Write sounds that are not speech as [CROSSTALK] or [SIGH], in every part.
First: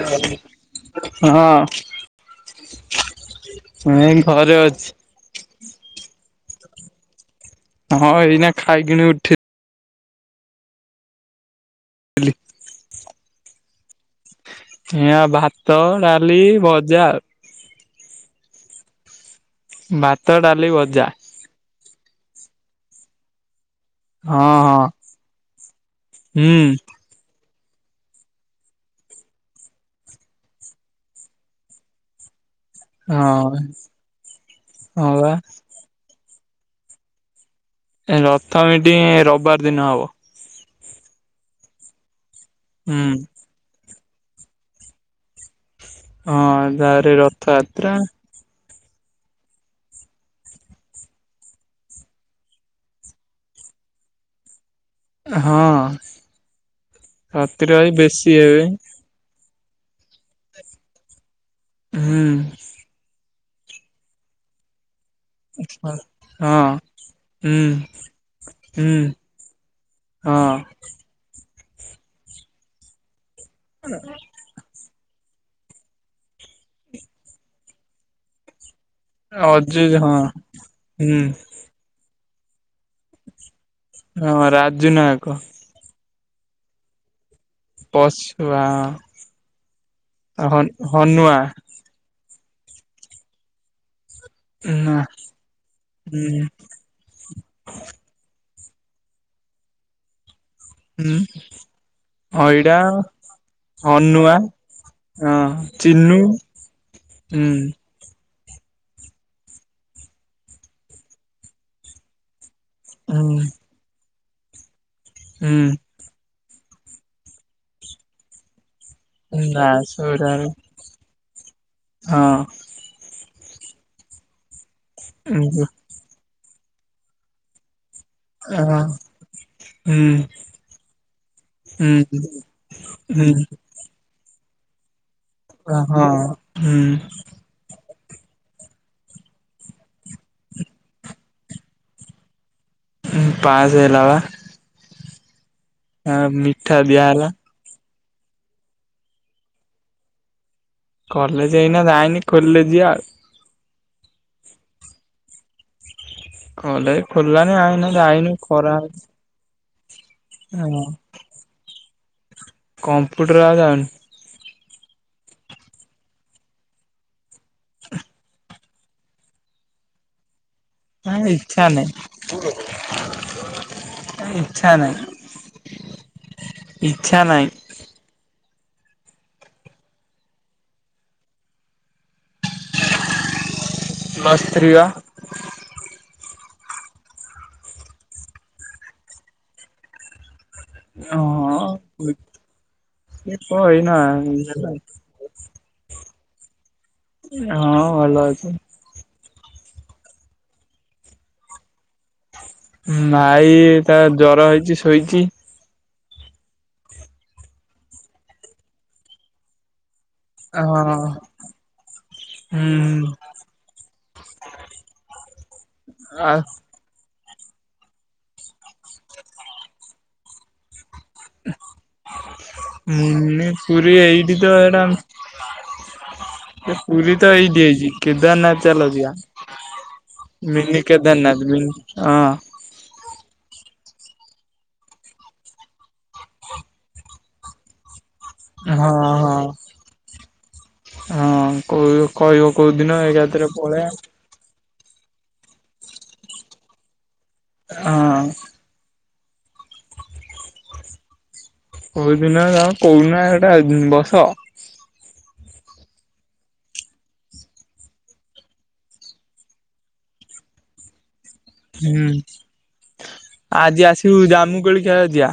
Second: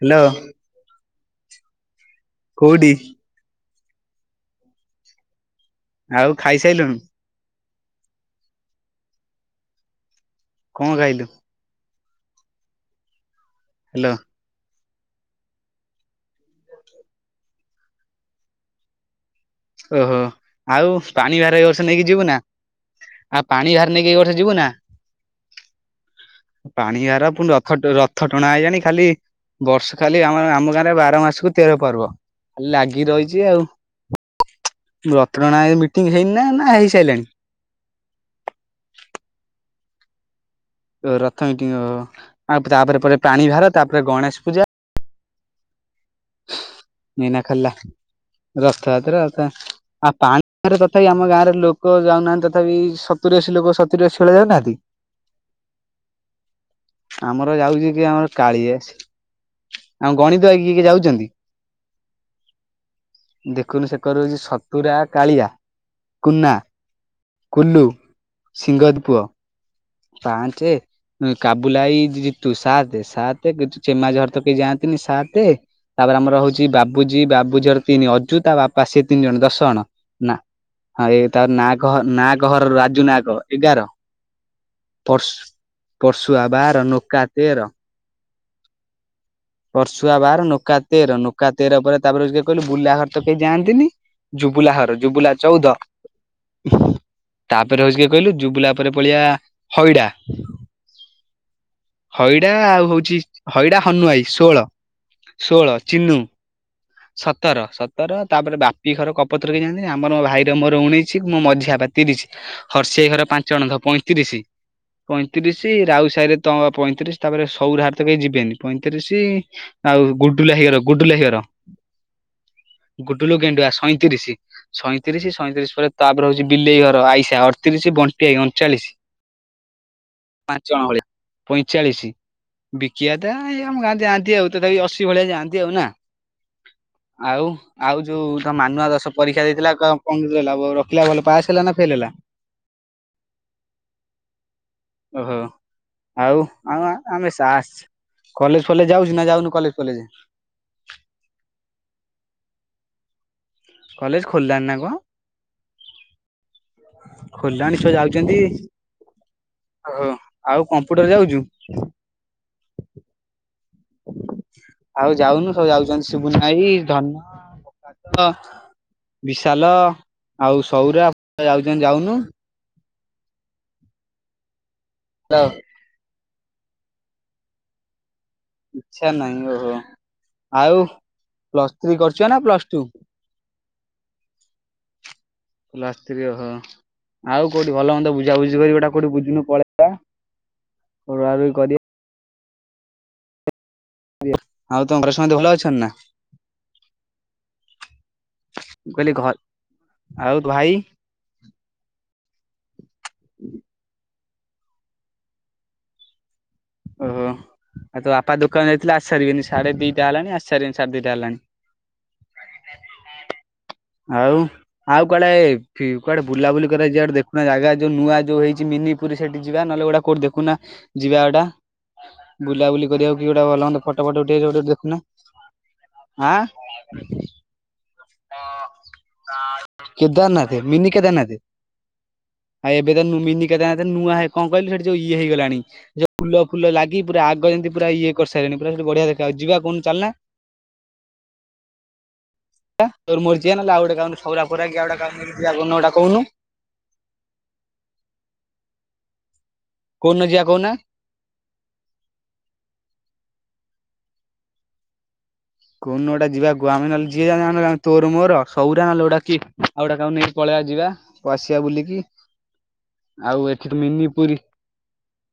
Hello ହଁ। କୋଉଟି? ମୁଁ ଏଇ ଘରେ ଅଛି। ଆଉ ଖାଇସାରିଲୁଣି? ହଁ ଏଇନା ଖାଇକିଣି ଉଠି କଣ ଖାଇଲୁ? କିଲି [UNINTELLIGIBLE] ହାଲୋ। ଏ ଆ ଭାତ, ଡାଲି, ଭଜା ଆଉ। ଓହୋ ଭାତ, ଡାଲି, ଆଉ ଭଜା। ପାଣି ଭାର ଏଇ ବର୍ଷ ନେଇକି ଯିବୁ ନା ଆଉ ପାଣି ଭାର ନେଇକି ଏ ବର୍ଷ ହଁ ଯିବୁନା? ହଁ ହୁଁ ପାଣି ଭାର ପୁଣ୍ଡ [UNINTELLIGIBLE] ରଥ ରଥ ଟଣା ଆଇଲାଣି ଖାଲି ବର୍ଷ ଖାଲି ଆମ ଆମ ଗାଁରେ ବାର ମାସକୁ ତେର ପର୍ବ। ଖାଲା ଲାଗି ରହିଚି ହଁ ଆଉ ହଁ ବା। ରଥ ଟଣା [UNINTELLIGIBLE] ହେଇନି ନା ହେଇସାରିଲାଣି? ରଥ ଏଠି ରବିବାର ଦିନ ହବ। ରଥ ଏଠି ଆଉ ତାପରେ ହୁଁ ପରେ ପାଣି ଭାର ତାପରେ ଗଣେଶ ପୂଜା ହଁ ଗାଁରେ ଏଇନା ଖାଲି ରଥଯାତ୍ରା। ରଥଯାତ୍ରା ଆତା ପାଣିରେ ତଥାପି ଆମ ଗାଁରେ ଲୋକ ଯାଉନାହାଁନ୍ତି ତଥାପି ସତୁରି ଅଶି ଲୋକ ସତୁରି ଅଶି ଭଳିଆ ଯାଉନାହାଁନ୍ତି କି? ହଁ ଆମର ରତିରଇ ଯାଉଚି କିଏ ବେଶୀ ଆମର ହେବେ। କାଳିଆ ଆମେ ଗଣିଦେବା କି କିଏ କିଏ ଯାଉଚନ୍ତି? ହୁଁ। ଦେଖୁନୁ ସେକରେ ହୋଉଚି ସତୁର ଆଠ କାଳିଆ, କୁନା, ହଁ ହୁଁ କୁଲୁ, ହୁଁ ସିଂହଦ ପୁଅ ହଁ। ପାଞ୍ଚେ କାବୁଲାଇ ଜିତୁ ସାତେ ସା ଠିକ୍ ଅଛି ଚେମା ଅଜା ଘର ତ କେହି ଯାଆନ୍ତିନି ସା ତେ ତାପରେ ଆମର ହୋଉଚି ବାବୁଜୀ ବାବୁଜୀ ଘର ତିନି ଅଜୁ ତା ବା ପା ସିଏ ତିନିଜଣ ଅଜୁ ଦଶଜଣ ହଁ ନା ହଁ ହୁଁ ଏଇ ତା ନାଅକ ଘ ନାଅକ ଘର ଜୁ ନାହକ ଏଗାର ଜୁ ନାଏକ ପର୍ଶୁଆ ବାର ନୋକା ପଶୁଆ ହଁ। ପର୍ଶୁଆ ବାର ନୋକା ତେର ନୋକା ତେର ପରେ ତାପରେ କିଏ କହିଲୁ ବୁଲାଘର ତ କେହି ଯାଆନ୍ତିନି। ଜୁବୁଲା ଘର ଜୁବୁଲା ଚୋଉଦ ହୁଁ ତାପରେ ହୋଉଚି କିଏ କହିଲୁ ଜୁବୁଲା ଉପରେ ପଳିଆ ହଇଡା ହୁଁ। ହଇଡା ଅଇଡା ଆଉ ହୋଉଛି ହଇଡା ହନୁଆଇ ଅନୁଆ ଷୋହଳ ହଁ ଚିନୁ ହୁଁ ସତର ସତର ତାପରେ ବାପି ଘର କପତର କେହୀ ଯାଆନ୍ତିି ଆମର ମୋ ଭାଇର ମୋର ଉଣେଇଶି ମୋ ମଝିଆ ବାପା ତିରିଶି। ହର୍ଶି ଭାଇ ଘର ହୁଁ ପାଞ୍ଚଜଣ ପଇଁତିରିଶ ପଇଁତିରିଶ ହୁଁ ରାଉତ୍ ସାହିରେ ତ ପଇଁତିରିଶି ତାପରେ ସଉରା ହରତ କେହି ଯିବେନି। ପଇଁତିରିଶ ନା ଆଉ ସେଗୁଡା ଗୁଡୁଲୁ ହାଇ ଘର ଗୁଡୁଲୁ ହାଇ ଘର ହଁ। ବୁଲୁ ଗେଣ୍ଡୁଆ ସଇଁତିରିଶ ସଇଁତିରିଶ ଉଁ ସଇଁତିରିଶ ପରେ ତାପରେ ହଉଛି ବିଲେଇ ଘର ଆଇଷା ଅଠତିରିଶି ବ କେ ହଁ ଅଣଚାଳିଶି। ହୁଁ ପାଞ୍ଚଜଣ ଭଳିଆ ପଇଁଚାଳିଶ ହୁଁ ବିକିି ଆଦା ହୁଁ ଏଇ ଆମ ଗାଁରୁ ଯା ତି ଆଉ ତଥାପି ଅଶି ଭଳିଆ ଯାଆନ୍ତି ଆଉ ନା ହଁ ହୁଁ ଆଉ ଆଉ ଯୋଉ ତ ମାନୁଆ ଦଶ ପରୀକ୍ଷା ଦେଇଥିଲା କଣ ରଖିଲା ଭଲ ପାସ ହେଲା ନା ଫେଲ ହେଲା। ପାସ୍ ହେଲା ବା ଓ ହୋ ଆ ଆଉ ମିଠା ଆଉ ଦିଆହେଲା ଆମେ ସା କଲେଜ ଫଲେଜ ଯାଉଛି ନା ଯାଉନୁ କଲେଜ ଫଲେଜ କଲେଜ ଏଇନା ଯାଇନି ଖୋଲିଲେ ଯିବା ଆଉ। କଲେଜ ଖୋଲିଲାଣି ନା କଣ? କଲେଜ ଖୋଲିଲାଣିି ଖୋଲିଲାଣି ଛୁଆ ଏଇନେ ଯାଉଛନ୍ତି ଯାଇନି ଖରା ଓହୋ ଆଉ ହଁ କମ୍ପ୍ୟୁଟର ଯାଉଛୁ। କମ୍ପ୍ୟୁଟର ଆଉ ଯାଉନି। ଆଉ ଯାଉନୁ ସବୁ ଯାଉଛନ୍ତି ଶିବୁନ ଭାଇ ଧନ ବିଶାଲ ଆଉ ସଉରା ଯାଉଚନ୍ତି ଯାଉନୁ। କାଇଁ ଇଚ୍ଛା ନାହିଁ। ଇଚ୍ଛା ନାଇଁ। ଇଚ୍ଛା ନାହିଁ ଓ ହୋ ଆଉ ପ୍ଲସ ଥ୍ରୀ କରିଛ ନା ପ୍ଲସ ଟୁ? ପ୍ଲସ୍ ଥ୍ରୀ ବା କ୍ଲାସ ସ୍ତ୍ରୀ ଓହୋ। ଆଉ କୋଉଠି ଭଲ ହୁଅତା ବୁଝାବୁଝି କରି ଗୋଟେ କୋଉଠି ବୁଝୁନୁ ପଳେଇବା। ରୋଳା ରୋଳି ହଁ। କରିବା। ହଁ ଏଇନା ଆଉ ତମ ଘରେ ସମସ୍ତେ ଭଲ ଅଛନ୍ତି ନା ହଁ ଭଲ ଅଛି। ମୁଁ କହିଲି ଘ ଆଉ ଭାଇ? ଭାଇ ତାର ଜର ହେଇଚି ଶୋଇଚି। ଓହୋ ଆଉ ତୋ ବାପା ଦୋକାନ ଯଥିଲେ ଆସି ସାରିବେନି ସାଢ଼େ ଦିଇ ହେଲାଣି ଆସିସାରିବେଣି ସାଢ଼େ ହଁ ଦିଇଟା ହେଲାଣି। ହୁଁ ଆଉ ଆଉ କୁଆଡେ ଫି କୁଆଡେ ଆଉ ବୁଲାବୁଲି କରିଇବାକୁ ଯିବା? ସେ ଦେଖୁନା ଜାଗା ଯୋଉ ନୂଆ ଯୋଉ ହେଇଚି ମିନି ପୁରୀ ସେଠି ଯିବା ନହେଲେ ଗୁଟା କୋଠି ଦେଖୁନା ଯିବା ଏଟା ବୁଲାବୁଲି କରିବାକୁ କି ଗୋଟେ ମିନି ଭଲ ହ ପୁରୀ ଫଟୋ ଫଟ ଏଇଠି ତ ଉଠେଇ ଗୋଟେ ଏଇଟା ଦେଖୁନ। ଏ ପୁରୀ ତ ଏଇଠି ହେଇଛି। କେଦାରନାଥ ଚାଲଯିବା, ମିନି କେଦାରନାଥ, ମିନି ହଁ ଆଉ ଏବେ ତ ନମିନି କେଦ ନୂଆ, କଣ କହିଲୁ, ସେଠି ଯୋଉ ଇଏ ହେଇଗଲାଣି, ଯଉ ଫୁ ଫୁଲ ଲାଗି ପୁରା ଆଗ ଯେମିତି ପୁରା ଇଏ କରିସାରିଲେଣି ପୁରା ସେଠି ହଁ ବଢିଆ ଦେଖାଯାଉଛି, ହଁ। ଯିବା କହୁନ ଚାଲୁନା। ହଁ, କ କହିବ କୋଉ ଦିନ ଏକାଥରେ ପଳେଇବା। ପଆଟା କାମିଆନୁଟା [UNINTELLIGIBLE] କହୁନୁ ହଁ କଉନ ଯିଆ କୋଉନା। କୋଉ ଦିନ କଣ [UNINTELLIGIBLE] କହୁନା ଏଟା ବସ କୋଉନ ଗୋଟା ଯିବାକୁୁ ଆମେ ନେଲେ ଯିଏ ଯ ତୋର ମୋର ସୌରା ନହଲେଟା କି ଆଉଟାକୁ ନେଇକି ପଳେଇ [UNINTELLIGIBLE] ଯ ଯିବା। ଆସିବା ବୁଲିକି ହୁଁ। ଆଉ ଏଠିକି ଆଜି ମିନି ଆସିବୁ ପୁରୀ। ଜାମୁକୋଳି ଖେଳ ଯିବା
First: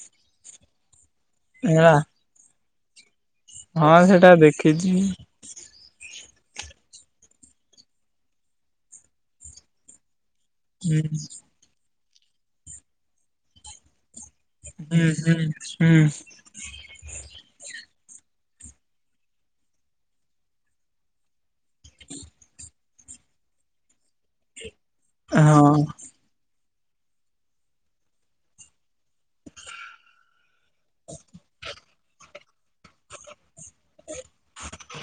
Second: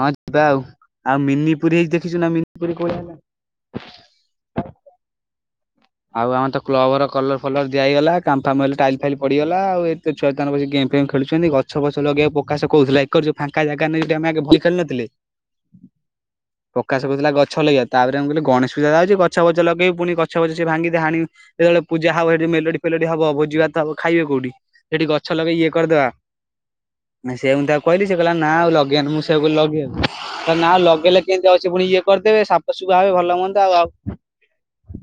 ହଁ ଯିବା ଆଉ, ଆଉ ମିନି ପୁରୀ ହେଇକି ହେଲା ଦେଖିଛୁ ନା ମିନିପୁରୀ କୋଠ ହେଲା ହଁ ସେଟା ଦେଖିଛି। ଆଉ ଆମର ତ କ୍ଲବ ର କଲର ଫଲର ଦିଆ ହେଇଗଲା, କାମଫାମ ଟାଇଲ ଫାଇଲ ପଡିଗଲା, ଆଉ ଏ ଚାନ ହୁଁ। ଗେମ୍ଫେମ୍ [UNINTELLIGIBLE] ଖେଳୁଛନ୍ତି ଗଛ ଫଛ ଲଗେଇକୁ ପ୍ରକାଶ କହୁଥିଲା ଏକର ଯୋଉ ଫାଙ୍କା ଜାଗା ନାଇ। ଆମେ ଆ ଭୁଲ ଖେଳ [UNINTELLIGIBLE] ନଥିଲେ ହୁଁ ହୁଁ ପ୍ରକାଶ କହୁଥିଲା ଗଛ ଛଲଗା ତାପରେ ଆେ କିଲ ଗଣେଶୂଜା ଅଛିଛ ଲଗେଇବ ପୁଣି ଗଛବଛ [UNINTELLIGIBLE] ସେ ଭାଙ୍ଗିବେ, ହାଣିବେ, ଯେତେବେଳେ ପୂଜା ହବ, ଏଠି ମେଲୋଡି ଫେଲୋଡି ହବ, ଭୋଜି ଭାତ ହବ, ଖାଇବେ କୋଉଠି? ସେଠି ଗଛ ଲଗେଇ ଇଏ ହଁ କରିଦେବା ସେ ମୁଁ ତାକୁ କହିଲି ସେ କହିଲା ନା ଆଉ ଲଗେଇଆନ ମୁଁ ସେ ଲଗେଇଆବ ତାଲେ [UNINTELLIGIBLE] ନା ଲଗେଇଲେ କେମିତି ଅଉଛି ପୁଣି ଇଏ କରିଦେବେ ସାଫସୁଫା ହାବେ ଭଲ ମନ୍ଦ ଆଉ ଆଉ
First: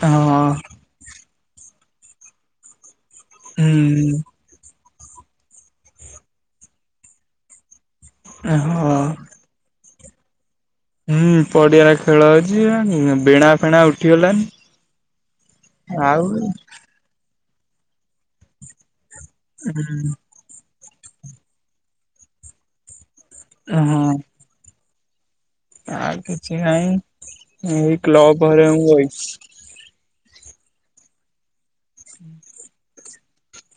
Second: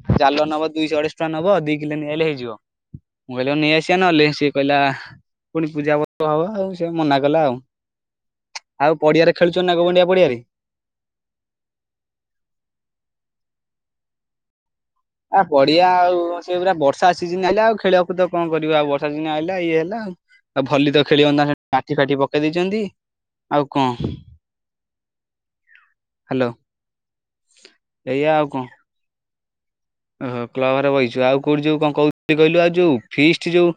ହଁ ଜାଲ ନେବ ଦୁଇଶହ ଅଢେଇଶ ଟଙ୍କା ନେବ ଦିକିଲୋ ନେଇଆହେଲେ ହେଇଯିବ, ମୁଁ କହିଲି ନେଇ ଆସିବା ହୁଁ ନହଲେ ସିଏ କହିଲା ପୁଣି ପୂଜା ପର୍ବ ହବ ଆଉ ସେ ମନା କଲା ଆଉ, ହଁ ଆଉ ପଡିଆରେ ଖେଳୁଛ ନା ଗବଣ୍ଡିଆ। ପଡିଆରେ ହୁଁ ପଡିଆର ଖେଳ ଅଉଛି ବେଣା ଫେଣା ଉଠିଗଲ। ଣି। ଆ ପଡିଆ ଆଉ, ସେ ପୁରା ବର୍ଷା ସିଜନ ହେଲେ ଆଉ ଖେଳକୁଦ କଣ କରିବ, ଆଉ ବର୍ଷା ଦ [UNINTELLIGIBLE] ହେଲା ଇଏ ହୁଁ ହେଲା ଆଉ ଭଲି ତ ଖେଳିବନ୍ତା ମାଟି ଫାଠି ପକେଇ ଦେଇଛନ୍ତି। ଆଉ ଙ୍କ ଆ କିଛି ନାଇ ଏ ଏଇଆ ଆଉ କ୍ଲବ କଣ। ଘରିକାରେ ବଇଚି। ଓହୋ କ୍ଲବ ରେ ବହିଛୁ ଆଉ କୋଉଠି ଯୋଉ କଣ କହୁଛି କହିଲୁ ଆଉ ଯୋଉ ଫିଷ୍ଟ ଯୋଉ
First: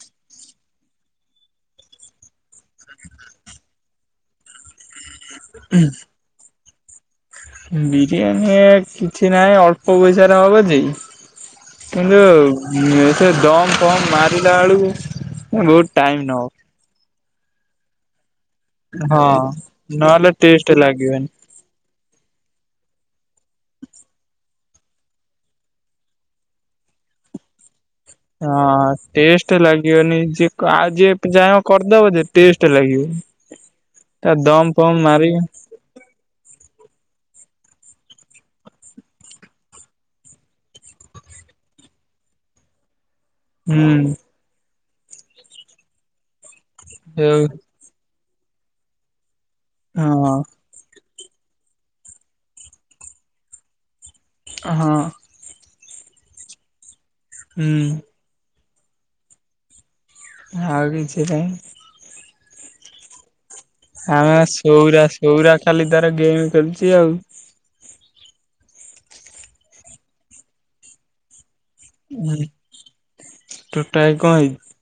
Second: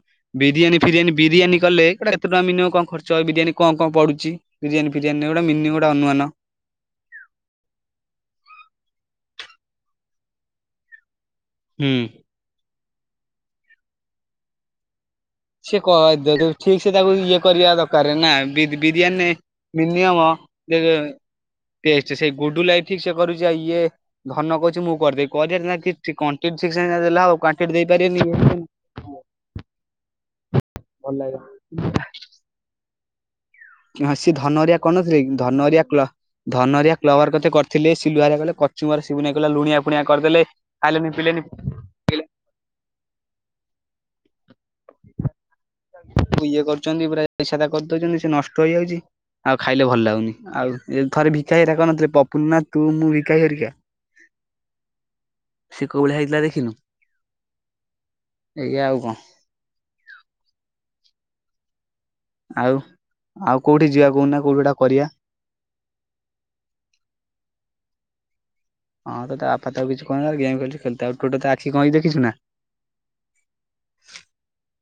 ବିରିୟାନୀ ଫିରିୟାନୀ ବିରିୟାନୀ କଲେ ଗୋଟେ କେତେ ଟଙ୍କା ମିନିମମ୍ କଣ ଖର୍ଚ୍ଚ ବିୟାନୀ କଣ କଣ ପଡୁଛି ବିରିୟାନୀ ଫିରିୟାନୀ ଗୋଟେ ମିନିମମ ଗୋଟେ ଅନୁମାନ। ବିରିୟାନୀ କିଛି ନାହିଁ ଅଳ୍ପ ପଇସା ହବ ଯେ ହୁଁ। କିନ୍ତୁ ଏ ସେ ଦମ ଫମ ମାରିଲା ବେଳକୁ ସେ ବହୁତ ଟାଇମ କହଦ ନବ ଠିକ ସେ ତାକୁ ଇଏ କରିବା ଦରକାର ନା ବି ବିରିୟାନୀ ହଁ। ମିନିୟମ ନହେଲେ ଟେଷ୍ଟ ଲାଗିବନି ସିଏ ସେଇ ଗୁଡ଼ୁ ଲାଇଫିକ ସେ ଠିକ କରୁଚି ଆଉ ଇଏ ଧନ କହୁଛି ମୁଁ କରିଦବି କରିବାରେ କିଛି କଣ୍ଟେଣ୍ଟ ଠିକ ସେ ସିନା ଯା ଦେଲେ ହବ କ୍ୱାଣ୍ଟିଟି ଦେଇ ହଁ ଟେଷ୍ଟ ଲାଗିବନି ଯେ ଆଉ ଯିଏ ଭଲ ଚାହିଁବ ଲାଗିବ କରିଦବ ଯେ ଟେଷ୍ଟ ଲାଗିବନି। ହଁ ସିଏ ଧନହେରିଆ କରୁ ନ ଥିଲେ କି ଧନ ହେରିକା ଧନ ହେରିକା କ୍ଲବଘରେ କ ତେ କରିଥିଲେ ସିଲୁ କଲେ କଚୁମର ସିବୁନ ଭାଇ କହିଲା ଲୁଣିଆ ଫୁଣିଆ କରିଦେଲେ ଖାଇଲେନି ପିଲି ହୁଁ। ଇଏ କରୁଛନ୍ତି ପୁରା ଯଉ [UNINTELLIGIBLE] କରିଦଉଛନ୍ତି ସେ ନଷ୍ଟ ହେଇଯାଉଚି। ଆଉ ଖାଇଲେ ଭଲ ହଁ ଲାଗୁନି ଆଉ ଥରେ ଭିକା ହେରିକା କରୁନଥିଲେ ପପୁନ ନା ତୁ ମୁଁ ଭିକାଭାଇ ହାରିକା। ହଁ। ସେ କୋଉ ଭଳିଆ ହେଇଥିଲା ଦେଖିନୁ। ହୁଁ। ଏଇଆ ଆଉ କଣ? ଆଉ କିଛି ନାହିଁ। ଆଉ ଆଉ କୋଉଠି ଯିବା ଆମେ କହୁନା କୋଉଠି ଗୋଟା ସୌରା କରିବା। ସୌରା ଖାଲି ତାର ଗେମ୍ ଖେଳୁଚି ଆଉ। ହଁ ତ ତା ବାପା ତାକୁ କିଛି କୋହୁନି ତା ଗେମ୍ ଖେଳୁଚି ଖେଳୁଥାଉ ଗୋଟେ ତା ଆଖି କଣ ହେଇଛି ଦେଖିଛୁ ନା? ଉଁ [UNINTELLIGIBLE] କଣ ହେଇଚି?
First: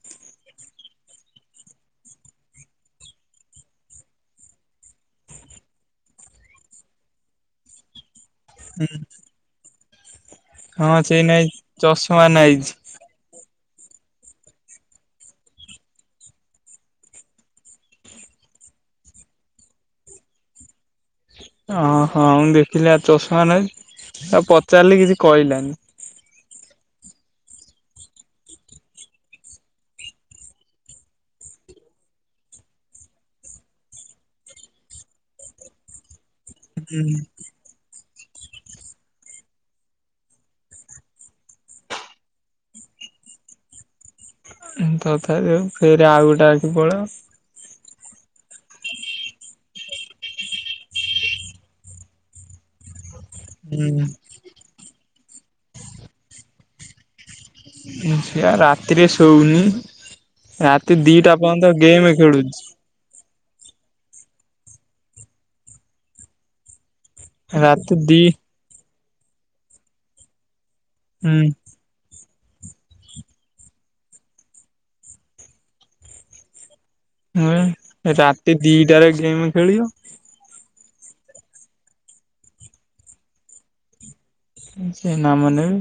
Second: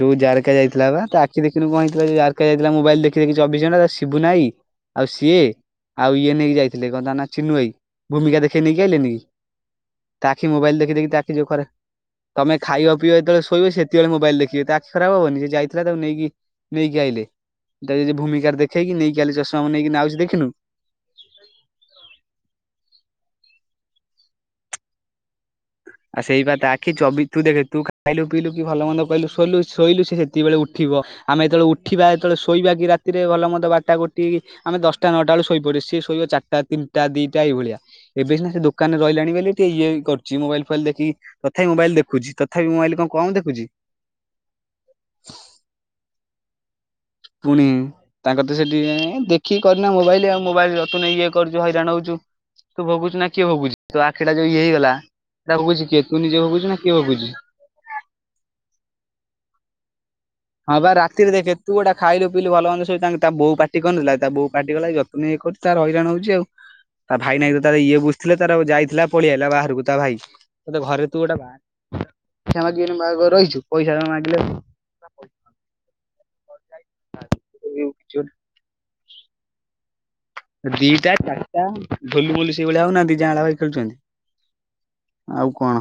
ଯୋଉ ଜାରକା ଯାଇଥିଲା ବା ତା ଆଖି ଦେଖିନୁ କଣ ହେଇଥିଲା ଯୋଉ ଜାରକା ଯାଇଥିଲା ମୋବାଇଲ ଦେଖି ଦେଖି ଚବିଶ ଘଣ୍ଟା ତା ଶିବୁନାଆଇ ଆଉ ସିଏ ଆଉ ଇଏ ନେଇକି ଯାଇଥିଲେ ଯାଇଥିଲେ ତା ନା ଚିିନୁଭାଇ ଭୂମିକା ଦେଖେଇ ନେଇକି ଆଇଲେନି କି? ତା ଆଖି ମୋବାଇଲ ହଁ ଦେଖି ଦେଖି ସେଇ ତାଖି ନାଇ ଯୋଉ ଖରା ଚଷମା ତମେ ନାଇଛି। ଖାଇବ ପିଇବା ଯେତେବେଳେ ଶୋଇବ ସେତିକିବେଳେ ମୋବାଇଲ ଦେଖି ତା ଆଖି ଖରାପ ହବନି ସେ ଯାଇଥିଲା ତାକୁ ନେଇକି ନେଇକି ଆଇଲେ। [UNINTELLIGIBLE] ଭୂମିକାର ଦେଖେଇକି ନେଇକି ଆଲି ଚଷମା ନେଇକି ଆଉଛି ଦେଖିନୁ। ଓ ହୋ ମୁଁ ଦେଖିଲି ଆଉ ଚଷମା ନେଇଚି ଆଉ ପଚାରିଲି କିଛି କହିଲାନି। ଆଉ ସେଇ ବା ତା ଆଖି ଚବି ତୁ ଦେଖେ ତୁ ଖାଇଲୁ ପିଇଲୁ କି ଭଲ ମନ୍ଦ କହିଲୁ ଶୋଇଲୁ ଶୋଇଲୁ ସେ ସେତିିବବେଳେ ଉଠିବ ଆମେ ଯେତେବେଳେ ଉଠିବା ଯେତେବେଳେ ଶୋଇବା କି ରାତିରେ ଭଲ ମନ୍ଦ ବରଟା ଆମେ ଦଶଟା ନଅଟା ବେଳେ ଶୋଇପଡୁ ସିଏ ଶୋଇବା ଚାରଟା। ତିନିଟା ହୁଁ ଦିଟା ଏଇ ଭଳିଆ ଏବେ ସିନା ସେ ଦୋକାନରେ ରହିଲାଣି ବୋଲି ଟିକେ ଇଏ କରୁଚି ମୋବାଇଲ [UNINTELLIGIBLE] ଦେଖିକି ତଥାପି ମୋବାଇଲ ଦେଖୁଚି ତଥାପି ମୋବାଇଲ କଣ କମ୍ ଦେଖୁଚି? [UNINTELLIGIBLE] ଫେରେ ଆଉ ଗୋଟେ ଆଖି ପଳାଇବ। ପୁଣି ତାଙ୍କର ତ ସେଠି ଦେଖିକି କରିନା ମୋବାଇଲ ଆଉ ମୋବାଇଲ ଯତୁନେ ଇଏ କରୁଛୁ ହଇରାଣ ହଉଚୁ। ତୁ ଭୋଗୁଚୁ ନା କିଏ ଭୋଗୁଚି ତୋ ହୁଁ ଆଖିଟା ଯଉ ଇଏ ହେଇଗଲା ସେଇଟା ଭୋଗୁଚି କିଏ ତୁ ନିଜେ ଭୋଗୁଚୁ ନା କିଏ ଭୋଗୁଚି। ସେଇ ଆ ପା ରାତିରେ ଶୋଉନି। ହଁପା ରାତି ରାତିରେ ଦିଟା ଦେଖେ ପର୍ଯ୍ୟନ୍ତ ତୁ ଗୋଟେ ଗେମ୍ ଖାଇଲୁ ପିଲୁ ଖେଳୁଛି। ଭଲ ମନ୍ଦ ସୋ ତା ବୋ ପାଟି କରୁନଥିଲା। ତା ବୋଉ କାଟିକଲା ଯତୁନେ ଇଏ କରୁଚି ତାର ହଇରାଣ ହଉଛି ଆଉ ତା ଭାଇ ନଗି ତାର ରାତି ଇଏ ଦି ବୁଝୁଥିଲେ ତାର ଯାଇଥିଲା ପଳିଆଇଲା ବାହାରକୁ ତା ଭାଇ ଘରେ ତୁ ଗୋଟେ ହୁଁ ବା [UNINTELLIGIBLE] ରହିଛୁ ପଇସା ମାଗି ହୁଁ ରାତି ଦିଟାରେ ଗେମ୍ ଖେଳିବ। ଦିଟା ଚାରିଟା ଢୋଲୁ ମୋଲୁ ସେଇଭଳିଆ ହଉ ନାହାନ୍ତି ଜାଁଳା ଭାଇ ଖେଳୁଚନ୍ତି। ସେ ନାମ ନେବେ।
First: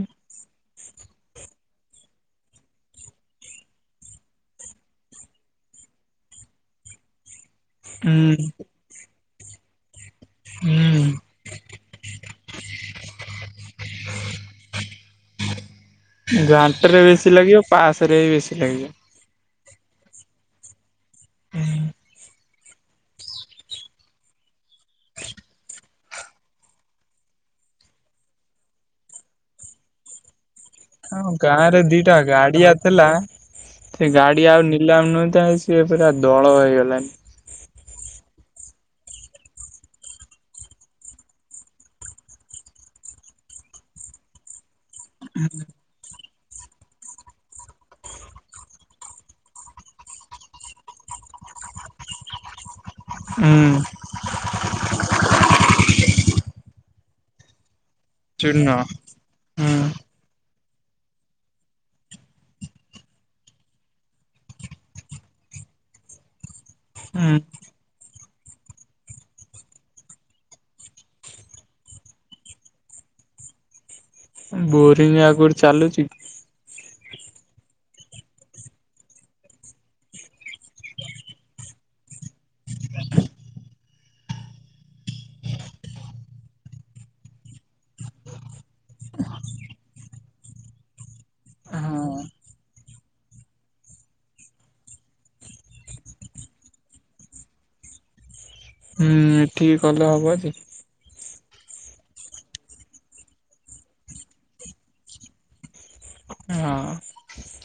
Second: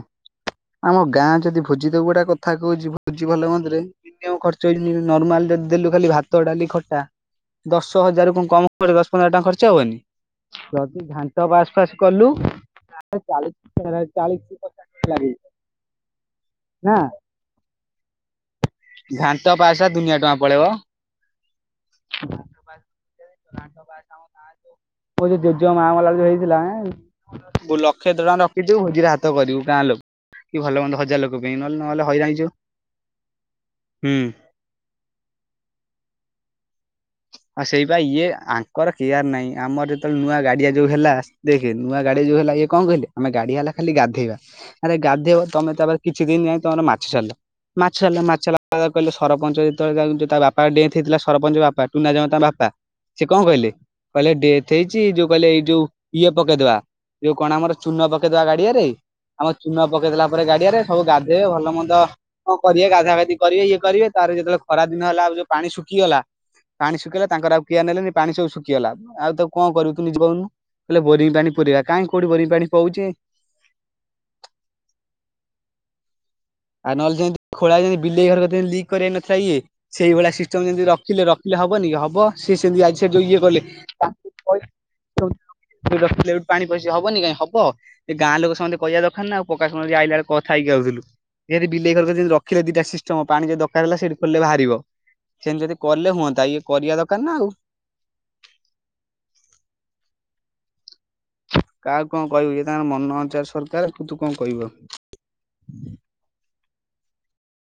ଆମ ଗାଁ ଯଦି ଭୋଜି ତ ଗୋଟେ କଥାକୁ କୋହୁଛି ଭୋଜି ଭଲ ମନ୍ଦରେ ମିନିମମ୍ ଖର୍ଚ୍ଚ ହେଇଯିବ ନାର୍ମାଲ ଯଦି ଦେଲୁ ଖାଲି ଭାତ, ଡାଲି, ଖଟା ଦଶ ହଜାର ହୁଁ କଣ କମ ଦଶ ପନ୍ଦର ଟଙ୍କା ଖର୍ଚ୍ଚ ହବନି? ଯଦି ହୁଁ ଘାଣ୍ଟ ବାସ ପାସ ଫାସ କଲୁ ତାହେଲେ ଚାଳିଶଚ କି ପଚାଶ [UNINTELLIGIBLE] ଘାଣ୍ଟ ନା ରେ ବେଶୀ ଲାଗିବ ପାସ ରେ ବି ବେଶୀ ଲାଗିବ। ଘଣ୍ଟା ପାସପା ଦୁନିଆ ଟଙ୍କା ପଳେଇବ। ହୁଁ। [UNINTELLIGIBLE] ମୋ ଯୋଉ ଜେଜେ ମା ମଲା ଯୋଉ ହେଇଥିଲା ମୁ ଲକ୍ଷେ ଟଙ୍କା ରଖିଥିବୁ ଭୋଜିରେ ହାତ କରିବୁ କାଁ ଲୋକ। କି ଭଲ ମନ୍ଦ ହଜାର ହଁ ଲୋକ ପାଇଁ ନହେଲେ ଗାଁରେ ନହେଲେ ଦିଟା ହଇରାଣ ହେଇଯିବୁ ଗାଡିଆଥିଲା ସେ ହୁଁ। ଗାଡି ଆଉ ନିଲାମ ନୁହ ତା ସିଏ ପୁର ଆଉ ଦୋଳ ହେଇଗଲାଣି। ସେଇ ପା ଇଏ ଆଙ୍କର କେୟାର ନାଇଁ ଆମର ଯେତେବେଳେ ନୂଆ ଗାଡିଆ ଯୋଉ ହେଲା ଦେଖେ ନୂଆ ଗାଡିଆ ଯୋଉ ହେଲା କଣ କହିଲେ ଆମେ ଗାଡି ହେଲା ଖାଲି ଗାଧେଇବା ଆରେ ଗାଧେଇବା ତମେ ତାପରେ କିଛି ଦିନ ଯାଇ ତମର ମାଛ ଚାଲ। [UNINTELLIGIBLE] ତୁ ନା ଯାମା ତ ବାପା। ସେ କଣ କହିଲେ? ହୁଁ କହିଲେ ଡେଥ ହେଇଛିି ଯୋଉ କହିଲେ ଏଇ ଯୋଉ ଇଏ ପକେଇଦବା ଯୋଉ କଣ ଆମର ଚୂନ ପକେଇଦବା ଚୂନ ଗାଡିଆରେ ଆମ ହୁଁ ଚୁନ ପକେଇଦଲା ପରେ ଗାଡି ଡିଆରେ ସବୁ ଗାଧୋଇବେ ଭଲନ୍ଦଁ କରିବ ଗଧାଗାଧି କରିବେ ଇଏ କରିବେ ତାର ଯେତେବେଳେ ଖରା ଦିନ ହେଲା ଆଉ ଯୋଉ ପାଣି ପାଣି ଶୁଖିଗଲା। ପାଣି ଶୁଖେଇଗଲା ହୁଁ ତାଙ୍କର ଆଉ କିୟ ନେଲେନି ପାଣି ସବୁ ଶୁଖିଗଲା ଆଉ ତ କଣ କରିବୁ ନିଜ କଉନୁ? ବୋଇଲେ ବୋରିଂ ପାଣି ପୁରିବା, କାହିଁ କୋଉଠି ବୋରିଙ୍ଗ ପାଣି ପଉଛି? ବୋରିଂ ଆଗରୁ ଚାଲୁଛି କି? ଆ ନହେଲେ ଯେମ ଖୋଳା ବିଲେଇ ଘର ଲିକ୍ କରଇ ନଥିଲା ଇଏ ସେଇ ଭଳିଆ ସିଷ୍ଟମ ଯେମତି ରଖିଲେ ରଖିଲେ। ହବନି ହବ ସିଏ ସେମିତି ଆ ଇଏ କଲେ ରଖିଲେ ଠୁ ପାଣି ପଇସ ହବନି କାଇଁ ହବ ସେ ଗାଁ ଲୋକ ସମସ୍ତେ କହିବା ଦରକାର ନାଉ କକା ଯ ଆଇଲା ବେଳେ କଥା ହେଇକି ବିଲେଇ ହଁ ଘରି ରଖିଲେ ଦିଟା ସିଷ୍ଟମ ପାଣି ଯ ଦରକାର ହେଲା ସେଠି ଖୋଲେ ବାହାରିବ। ସେନ ଯଦି କଲେ ହୁଅନ୍ତା ଇଏ କରିବା ଦରକାର ନା ଆଉ। ହୁଁ ଠିକ କଲେ ହବ ଯେ। କାହାକୁ କଣ କହିବୁ ଇଏ ତାଙ୍କର ମନ ଅଜାର ସରକାର ତୁ ତୁ କଣ କହିବୁ ଆଉ? [INAUDIBLE] ହଁ।